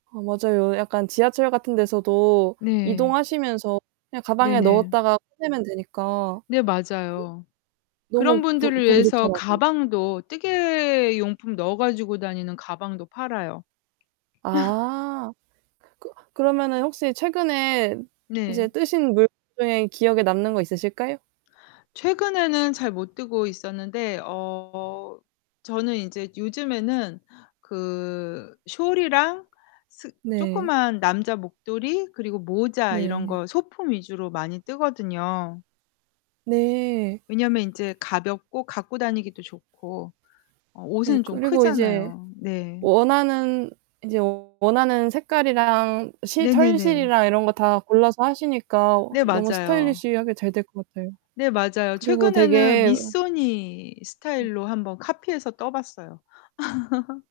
아 맞아요. 약간 지하철 같은 데서도 네. 이동하시면서 그냥 가방에 네네. 넣었다가 꺼내면 되니까. 네. 맞아요. 그 그런 너무 보 분들을 보기 위해서 좋더라고요. 가방도 뜨개 용품 넣어 가지고 다니는 가방도 팔아요. 아. 그 그러면은 혹시 최근에 이제 네. 뜨신 물건 중에 기억에 남는 거 있으실까요? 최근에는 잘 못 뜨고 있었는데 어 저는 인제 요즘에는 그 숄이랑 스 네. 쪼끄만 남자 목도리 그리고 모자 이런 네. 거 소품 위주로 많이 뜨거든요. 네. 왜냐면 인제 가볍고 갖고 다니기도 좋고. 어 네. 옷은 좀 그리고 이제 크잖아요. 네. 원하는, 인제 원하는 색깔이랑 시 네네네. 털실이랑 이런 거 다 골라서 하시니까 네. 너무 맞아요. 스타일리시하게 잘 될 것 같아요. 네. 맞아요. 그리고 최근에는 되게 으 미쏘니 네. 스타일로 한번 카피해서 떠 봤어요.